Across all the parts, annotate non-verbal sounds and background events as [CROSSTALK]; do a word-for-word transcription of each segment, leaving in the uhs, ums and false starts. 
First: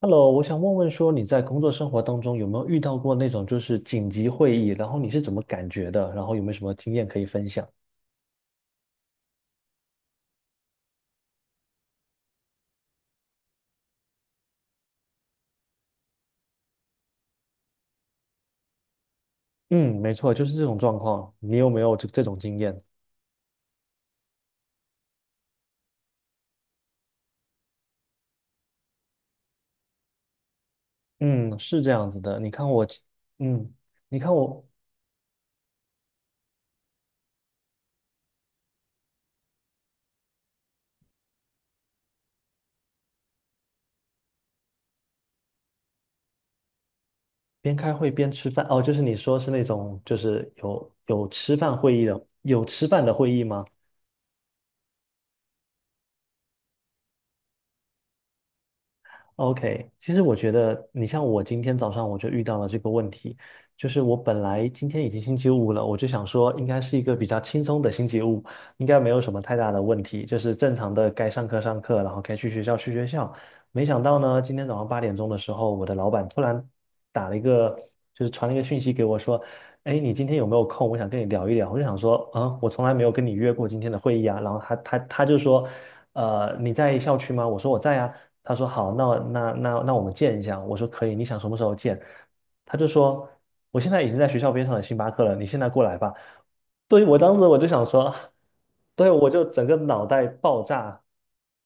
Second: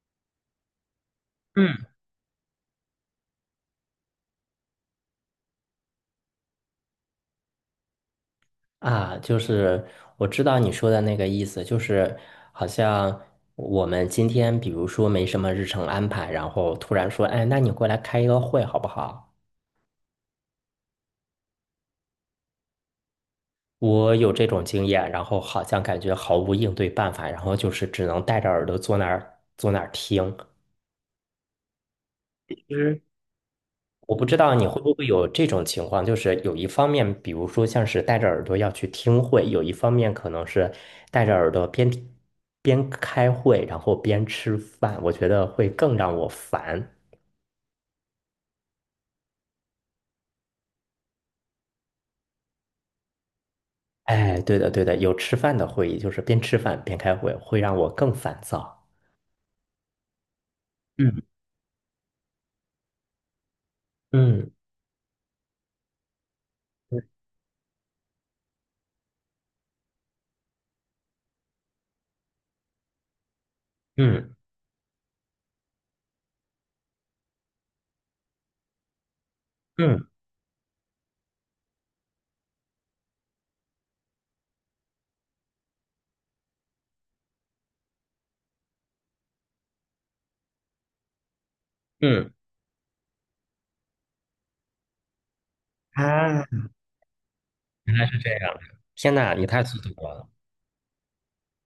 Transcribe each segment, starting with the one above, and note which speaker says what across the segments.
Speaker 1: Hello，我想问问说你在工作
Speaker 2: 嗯
Speaker 1: 生活当中有没有遇到过那种就是紧急会议，然后你是怎么感觉的？然后有没有什么经验可以分享？
Speaker 2: 啊，就是我知道你说的那个意思，就是好像我们今天比如说没什么日程安排，然后突然说，哎，那你过来开一个会好不好？
Speaker 1: 嗯，没错，就是这种状况。你有没有这这种经验？
Speaker 2: 我有这种经验，然后好像感觉毫无应对办法，然后就是只能戴着耳朵坐那儿坐那儿听。
Speaker 1: 嗯，是这样子的。你看我，嗯，
Speaker 2: 我
Speaker 1: 你
Speaker 2: 不
Speaker 1: 看
Speaker 2: 知道
Speaker 1: 我
Speaker 2: 你会不会有这种情况，就是有一方面，比如说像是戴着耳朵要去听会，有一方面可能是戴着耳朵边听边开会，然后边吃饭，我觉得会更让我烦。
Speaker 1: 边开会边吃饭。哦，就是你说是那种就是有有吃饭会议的，有吃饭的会议吗？
Speaker 2: 哎，对的，对的，有吃饭的会议，就是边吃饭边开会，会让我更烦躁。
Speaker 1: OK,其实我觉得你像
Speaker 2: 嗯
Speaker 1: 我今天早上我就遇到了这个问题，就是我本
Speaker 2: 嗯
Speaker 1: 来今天已经星期五了，我就想说应该是一个比较轻松的星期五，应该没有什么太大的问题，就是正常的该上课上课，然后该去学校去学校。没想到
Speaker 2: 嗯
Speaker 1: 呢，今天早上八点钟的时候，我的老板突然打了一个，就是传了一个讯息给我说，哎，
Speaker 2: 嗯
Speaker 1: 你今天有没有空？我想跟你聊一聊。我就想说，啊、我从来没有跟你约过今天的会议啊。然后他他他就说，呃，你在校区吗？我说我在啊。他说好，那那那那我们见一下。我说可以，你想什么时候见？
Speaker 2: 嗯，
Speaker 1: 他就说，我现在已经在学校边上的星巴克了，你现在过来吧。
Speaker 2: 啊，
Speaker 1: 对，我当时我就想说，
Speaker 2: 是这样
Speaker 1: [LAUGHS] 对，
Speaker 2: 天
Speaker 1: 我
Speaker 2: 呐，你
Speaker 1: 就
Speaker 2: 太
Speaker 1: 整个
Speaker 2: 速度
Speaker 1: 脑
Speaker 2: 了。
Speaker 1: 袋爆炸，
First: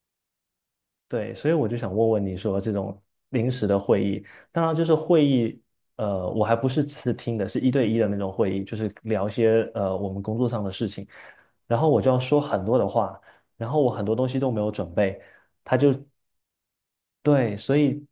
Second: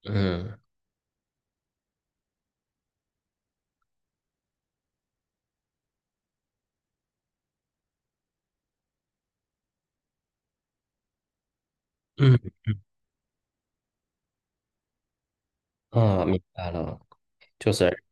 Speaker 2: 嗯
Speaker 1: 对，所以我就想问问你说，这种临时的会议，当然就是会议，呃，我还不是只是听的，是一对一的那种会议，就是聊一些呃我们工作上的事情，然后我就要
Speaker 2: 嗯
Speaker 1: 说很多的话，然后我很多东西都没有准备，他就
Speaker 2: 嗯，明白了，
Speaker 1: 对，
Speaker 2: 就
Speaker 1: 所
Speaker 2: 是。
Speaker 1: 以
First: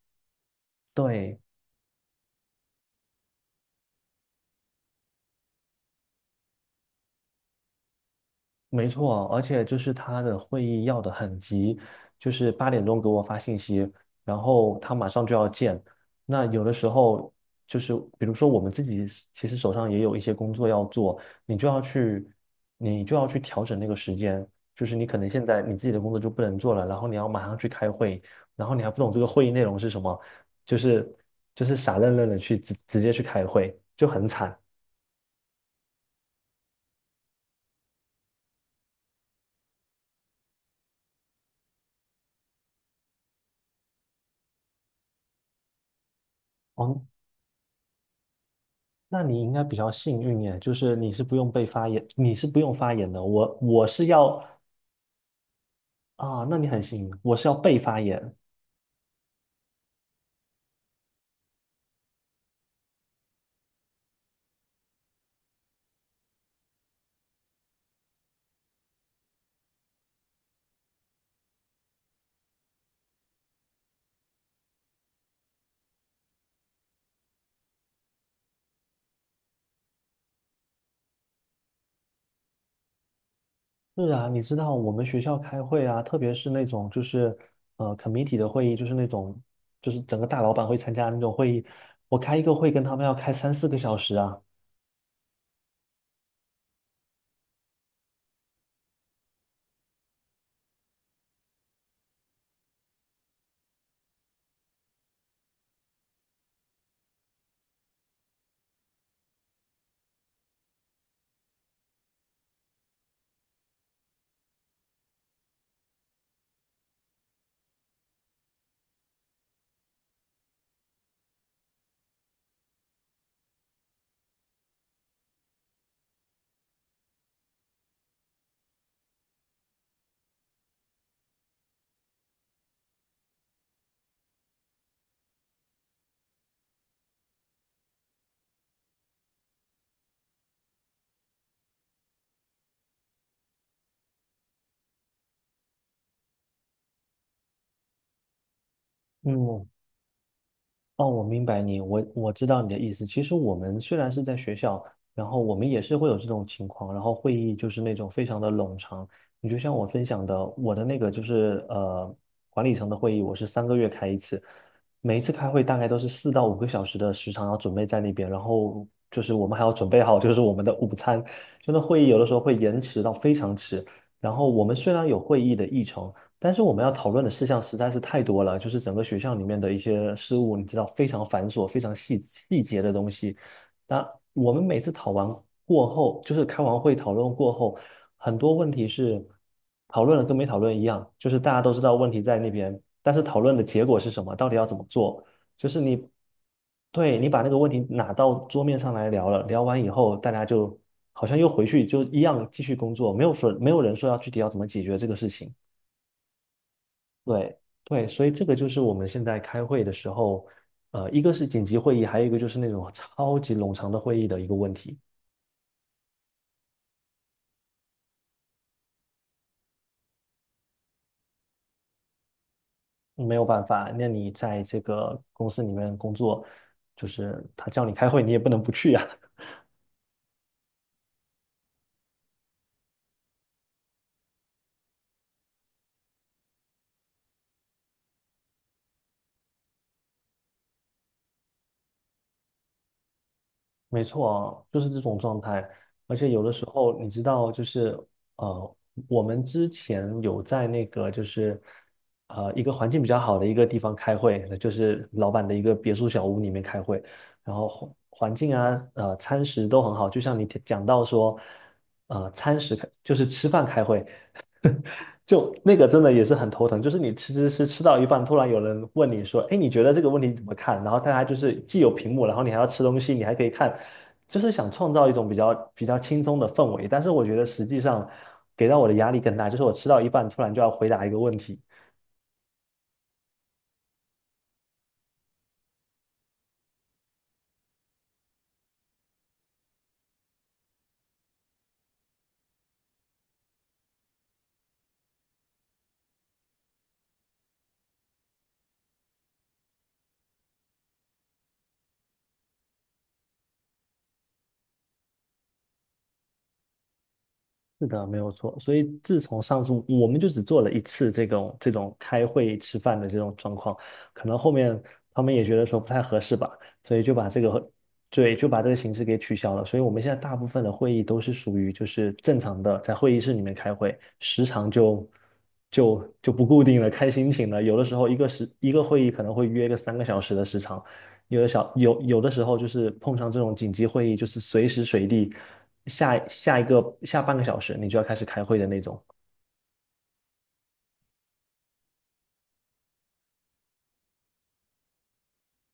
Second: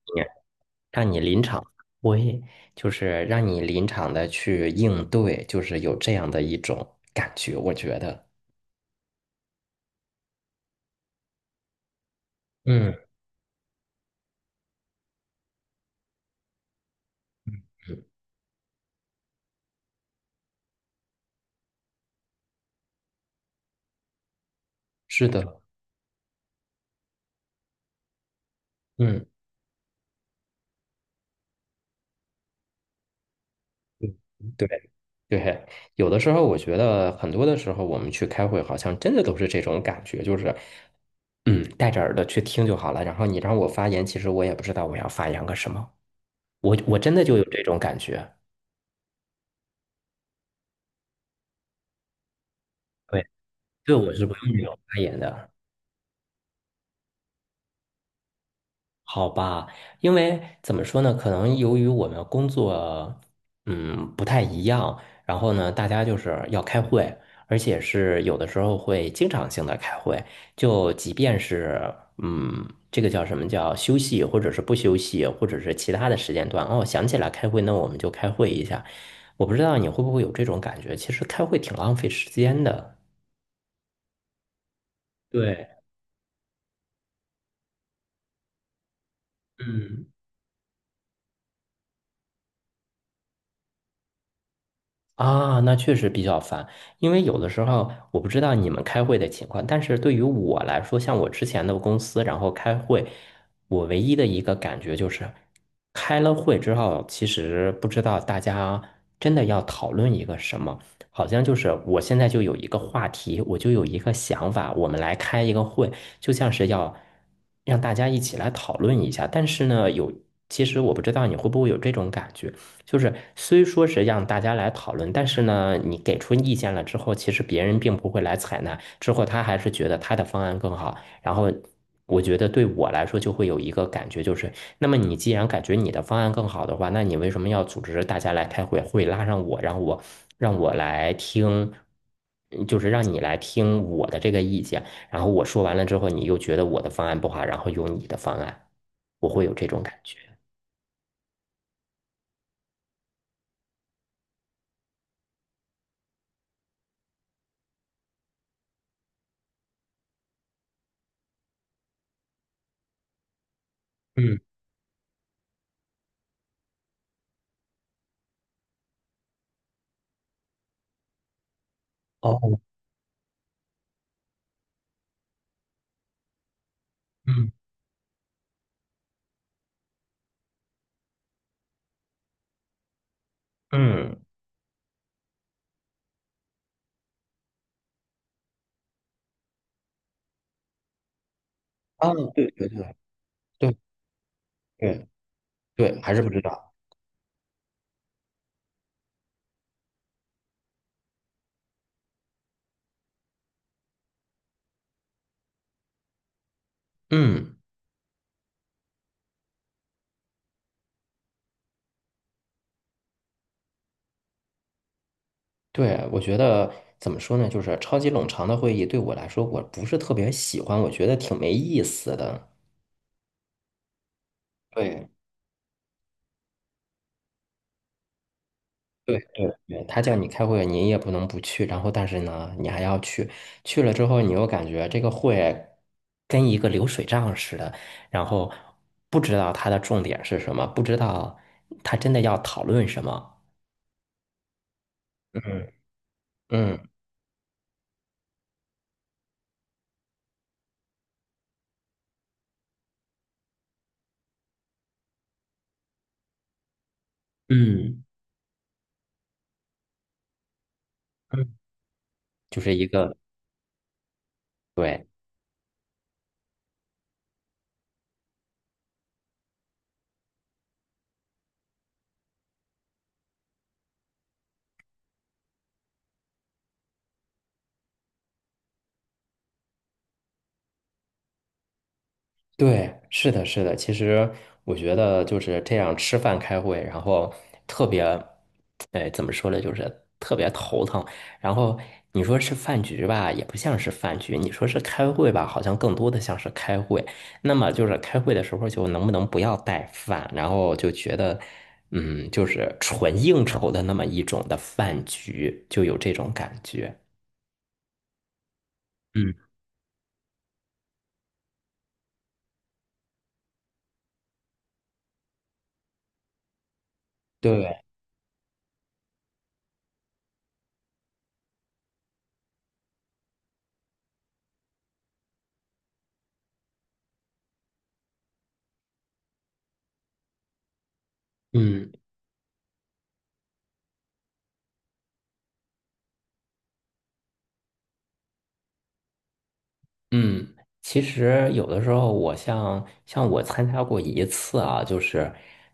Speaker 2: 让你
Speaker 1: 对，
Speaker 2: 临场我也就是让你临场的去应对，就是有这样的一种感觉，我觉得，
Speaker 1: 没错，而且就是他的会议要的很急，就是八点
Speaker 2: 嗯，
Speaker 1: 钟给我发信息，然后他马上就要见。那有的时候就是
Speaker 2: 嗯，
Speaker 1: 比如说我们自己是其实手上也有一些工作要做，你就要去你就要去调整那个时间，就是你可
Speaker 2: 是
Speaker 1: 能现
Speaker 2: 的，
Speaker 1: 在你自己的工作就不能做了，然后你要马上去开会，然后你还不懂这个
Speaker 2: 嗯，
Speaker 1: 会议内容是什么，就是就是傻愣愣的去直直接去开会，就很惨。
Speaker 2: 对对，有的时候我觉得很多的时候我们去开会，好像真的都是这种感觉，就是嗯，戴着耳朵去听就好了，然后你让我发言，其实我也不知道我要发言个什么，我我
Speaker 1: 哦，
Speaker 2: 真的就有这种感觉，
Speaker 1: 那你应该比较幸运耶，就是你是不用被发言，你是不用发言的。
Speaker 2: 对，
Speaker 1: 我我
Speaker 2: 对，
Speaker 1: 是
Speaker 2: 我是不
Speaker 1: 要
Speaker 2: 用那种发言的。
Speaker 1: 啊，那你很幸运，我是要被发言。
Speaker 2: 好吧，因为怎么说呢？可能由于我们工作，嗯，不太一样，然后呢，大家就是要开会，而且是有的时候会经常性的开会，就即便是嗯，这个叫什么叫休息，或者是不休息，或者是其他的时间段，哦，想起来开会，那我们就开会一下。我不知道你会不会有这种感觉，其实开会挺浪费时间的。
Speaker 1: 是啊，你知道我们学校开
Speaker 2: 对，
Speaker 1: 会啊，特别是那种就是呃 committee 的会议，就是那种就是
Speaker 2: 嗯。
Speaker 1: 整个大老板会参加的那种会议，我开一个会跟他们要开三四个小时啊。
Speaker 2: 啊，那确实比较烦，因为有的时候我不知道你们开会的情况，但是对于我来说，像我之前的公司，然后开会，我唯一的一个感觉就是，开了会之后，其实不知道大家真的要讨论一个什么，好像就是我现在就有一个话题，我就有一个想法，我们来开一个会，就像是要让大家一起来讨论一下，但是呢，有，其实我不知道你会不会有这种感觉。就是虽说是让大家来讨论，但是呢，你给出意见了之后，其实别人并不会来采纳，之后他还是觉得他的方案更好。然后我觉得对我来说就会有一个感觉，就是那么你既然感觉你的方案更好的话，那你为什么要组织大家来开会，会拉上我让我让我来听，嗯就是让你来听我的这个意见，然后我说完了之后，你又觉得我的方案不好，然后用你的方案，我会有
Speaker 1: 嗯，
Speaker 2: 这种感觉。
Speaker 1: 哦，我明白你，我我知道你的意思。其实我们虽然是在学校，然后我们也是会有这种情况，然后会议就是那种非常的冗长。你就像我分享的，我的那个就是呃管理层的会议，我是三个月开一
Speaker 2: 嗯，
Speaker 1: 次，每一次开会大概都是四到五个小时的时长要准备在那边，然后就是我们还要准备好就是我们的午餐，就那会议有的时候会
Speaker 2: 哦，
Speaker 1: 延迟到非常迟。然后我们虽然有会议的议程。但是我们要讨论的事
Speaker 2: 嗯。
Speaker 1: 项实在是太多了，就是整个学校里面的一些事务，你知道非常繁琐、非常细细节的东西。那
Speaker 2: 嗯。
Speaker 1: 我们每次讨完过后，就是开完会讨论过后，很多问题是讨论了跟没讨论一样，就是大家都知道问
Speaker 2: 啊，
Speaker 1: 题在那
Speaker 2: 对对
Speaker 1: 边，
Speaker 2: 对
Speaker 1: 但是讨论的
Speaker 2: 对
Speaker 1: 结果是什么，到底要怎么
Speaker 2: 对
Speaker 1: 做，就是
Speaker 2: 对，
Speaker 1: 你，
Speaker 2: 还是不知道。
Speaker 1: 对，你把那个问题拿到桌面上来聊了，聊完以后，大家就好像又回去就一样继续工作，没有说没有人说要具体要怎么解决这个事情。对
Speaker 2: 嗯，
Speaker 1: 对，所以这个就是我们现在开会的时候，呃，一个是紧急会议，还有一个就是那种超级冗长的会议的一个问题。
Speaker 2: 对，我觉得怎么说呢，就是超级冗长的会议对我来说，我不是特别喜欢，我觉得挺没意思的。
Speaker 1: 没有办法，那你在这
Speaker 2: 对
Speaker 1: 个公司里面工作，就是他叫你开会，你也不能不去呀、
Speaker 2: 对对对，他叫你开会，你也不能不去，然后但是呢，你还要去，去了之后，你又感觉这个会跟一个流水账似的，然后不知道它的重点是什么，不知道他真的要讨论什么。
Speaker 1: 没错啊，就是这种状
Speaker 2: 嗯
Speaker 1: 态。而且有的时
Speaker 2: 嗯
Speaker 1: 候，你知道，就是呃，我们之前有在那个就是呃一个环境比较好的一个地方开会，就是老板的一个别墅小屋里面开会，然后环
Speaker 2: 嗯
Speaker 1: 环境啊，呃，餐食都很好。就像你提讲到说，
Speaker 2: 嗯，
Speaker 1: 呃，餐
Speaker 2: 就是
Speaker 1: 食
Speaker 2: 一
Speaker 1: 开就
Speaker 2: 个。
Speaker 1: 是吃饭开会，
Speaker 2: 对。
Speaker 1: 就那个真的也是很头疼，就是你吃吃吃吃到一半，突然有人问你说："哎，你觉得这个问题怎么看？"然后大家就是既有屏幕，然后你还要吃东西，你还可以看，就是想创造一种比较比较轻松的氛围。但是我觉得实际上给到我的压力更大，就是我吃到一半突然就要回答一个问题，
Speaker 2: 对，是的，是的。其实我觉得就是这样吃饭开会，然后特别，哎，怎么说呢，就是特别头疼。然后你说是饭局吧，也不像是饭局；你说是开会吧，好像更多的像是开会。那么就是开会的时候，就能不能不要带饭？然后就觉得，嗯，就是纯应酬的那么一种的饭局，就有这种感觉。
Speaker 1: 是的，没有错。所以自
Speaker 2: 嗯，
Speaker 1: 从上次我们就只做了一次这种这种开会吃饭的这种状况，可能后面他们也觉得说不太合适吧，所以就把这个
Speaker 2: 对，
Speaker 1: 对就把这个形式给取消了。所以我们现在大部分的会议都是属于就是正常的在会议室里面开会，时长就就就不固定了，看心情了。有的时候一个时一个会议可能会约个三个小时的时长，有的小
Speaker 2: 嗯。
Speaker 1: 有有的时候就是碰上这种紧急会议，就是随时随地下下一个下半个小时你就要开始开会的那种。
Speaker 2: 嗯，其实有的时候，我像像我参加过一次啊，就是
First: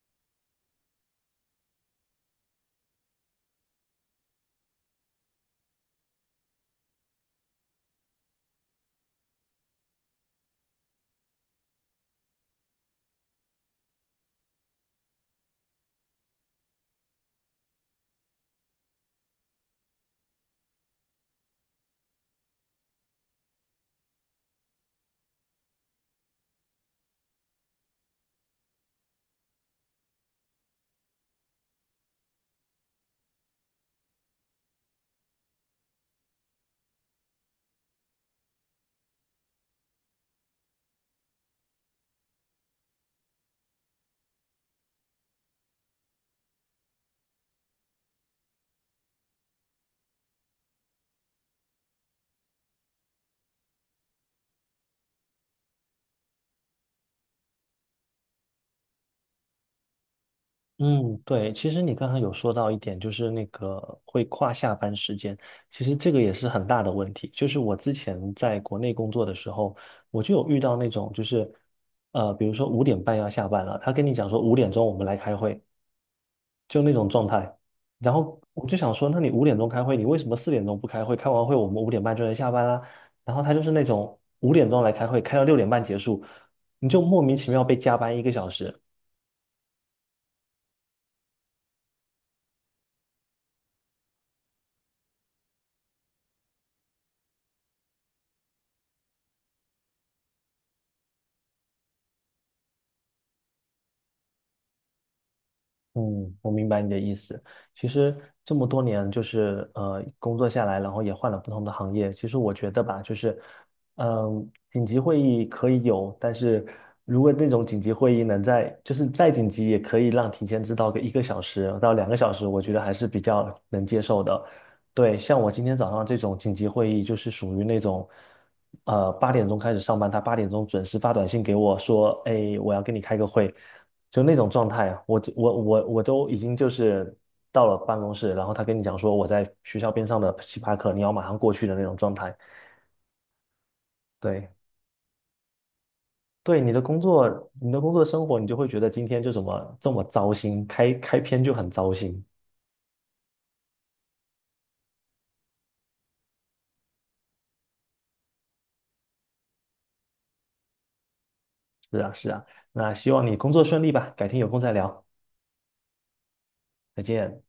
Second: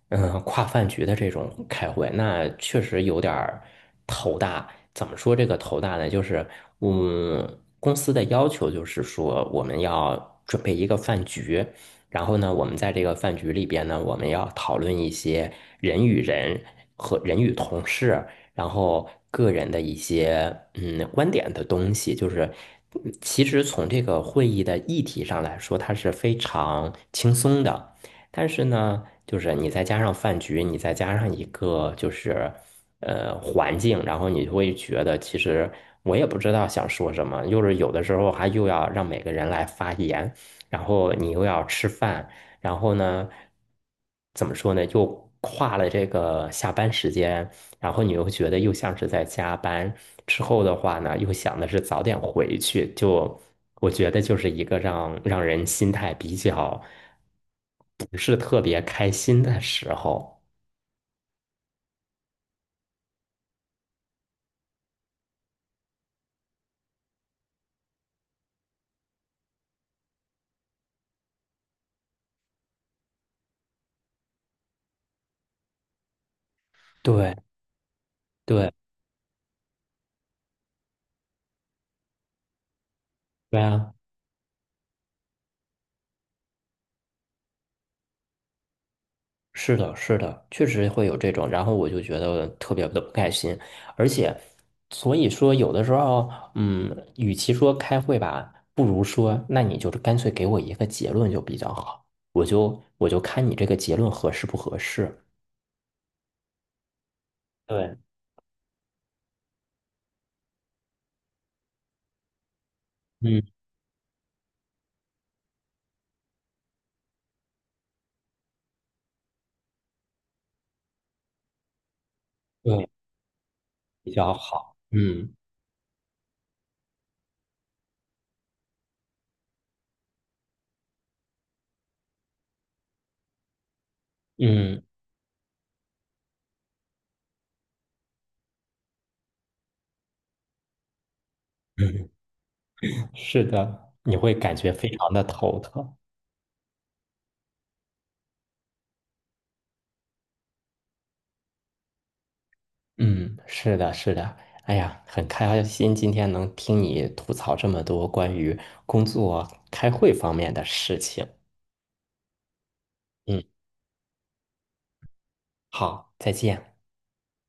Speaker 2: 嗯跨饭局的这种开会，那确实有点儿头大。怎么说这个头大呢？就是嗯，公司的要求就是说我们要准备一个饭局，然后呢，我们在这个饭局里边呢，我们要讨论一些人与人和人与同事。然后个人的一些嗯观点的东西，就是嗯其实从这个会议的议题上来说，它是非常轻松的，但是呢，就是你再加上饭局，你再加上一个就是呃环境，然后你就会觉得其实我也不知道想说什么，就是有的时候还又要让每个人来发言，然后你又要吃饭。然后呢，怎么说呢？又跨了这个下班时间，然后你又觉得又像是在加班，之后的话呢，又想的是早点回去，就我觉得就是一个让让人心态比较不是特别开心的时候。
Speaker 1: 嗯，对，其实你刚才有说到一点，就是那个会跨下班时间，其实这个也是很大的问题。就是我之前在国内工作的时候，我就有遇到那种，就是呃，比如说五点半要下班了，他跟你讲说五点钟我们来开会，就那种状
Speaker 2: 对
Speaker 1: 态。然后我
Speaker 2: 对
Speaker 1: 就想说，那你五点钟开会，你为什么四点钟不开会？开完会我们五点半就能下班啦。然后他
Speaker 2: 对
Speaker 1: 就是那
Speaker 2: 啊。
Speaker 1: 种五点钟来开会，开到六点半结束，你就莫名其妙被加班一个小时。
Speaker 2: 是的，是的，确实会有这种，然后我就觉得特别的不开心，而且，所以说有的时候，嗯，与其说开会吧，不如说，那你就是干脆给我一个结论就比较好，我就我就看你这个结论合适不合适。
Speaker 1: 嗯，我明白你的意思。其
Speaker 2: 对，
Speaker 1: 实这么多年，就是呃，工作下来，然后也换了不同的行业。其实我觉得吧，就是，
Speaker 2: 嗯，
Speaker 1: 嗯、紧急会议可以有，但是如果那种紧急会议能在，就是再紧急，也可以让提前知道个一个小时到两个小时，我觉得
Speaker 2: 对，
Speaker 1: 还是比较能接
Speaker 2: 比
Speaker 1: 受
Speaker 2: 较
Speaker 1: 的。
Speaker 2: 好。
Speaker 1: 对，
Speaker 2: 嗯
Speaker 1: 像我今天早上这种紧急会议，就是属于那种，呃，八点钟开始上班，他八点钟准时发短信给我说，哎，我要跟你开个会，就那种状
Speaker 2: 嗯
Speaker 1: 态啊，我我我我都已经就是到了办公室，然后他跟你讲说我在学校边上的星巴克，你要马上过去的那种
Speaker 2: 嗯，
Speaker 1: 状态。
Speaker 2: [LAUGHS] 是的，你会
Speaker 1: 对，
Speaker 2: 感觉非常的头疼。
Speaker 1: 对，你的工作，你的工作生活，你就会觉得今天就怎么这么糟心，开开篇就很糟心。
Speaker 2: 嗯，是的，是的。哎呀，很开心今天能听你吐槽这么多关于工作、开会方面的事情。
Speaker 1: 是啊，是啊，那希望你
Speaker 2: 嗯，
Speaker 1: 工作顺利吧，改天有空再聊，
Speaker 2: 好，再见。
Speaker 1: 再见。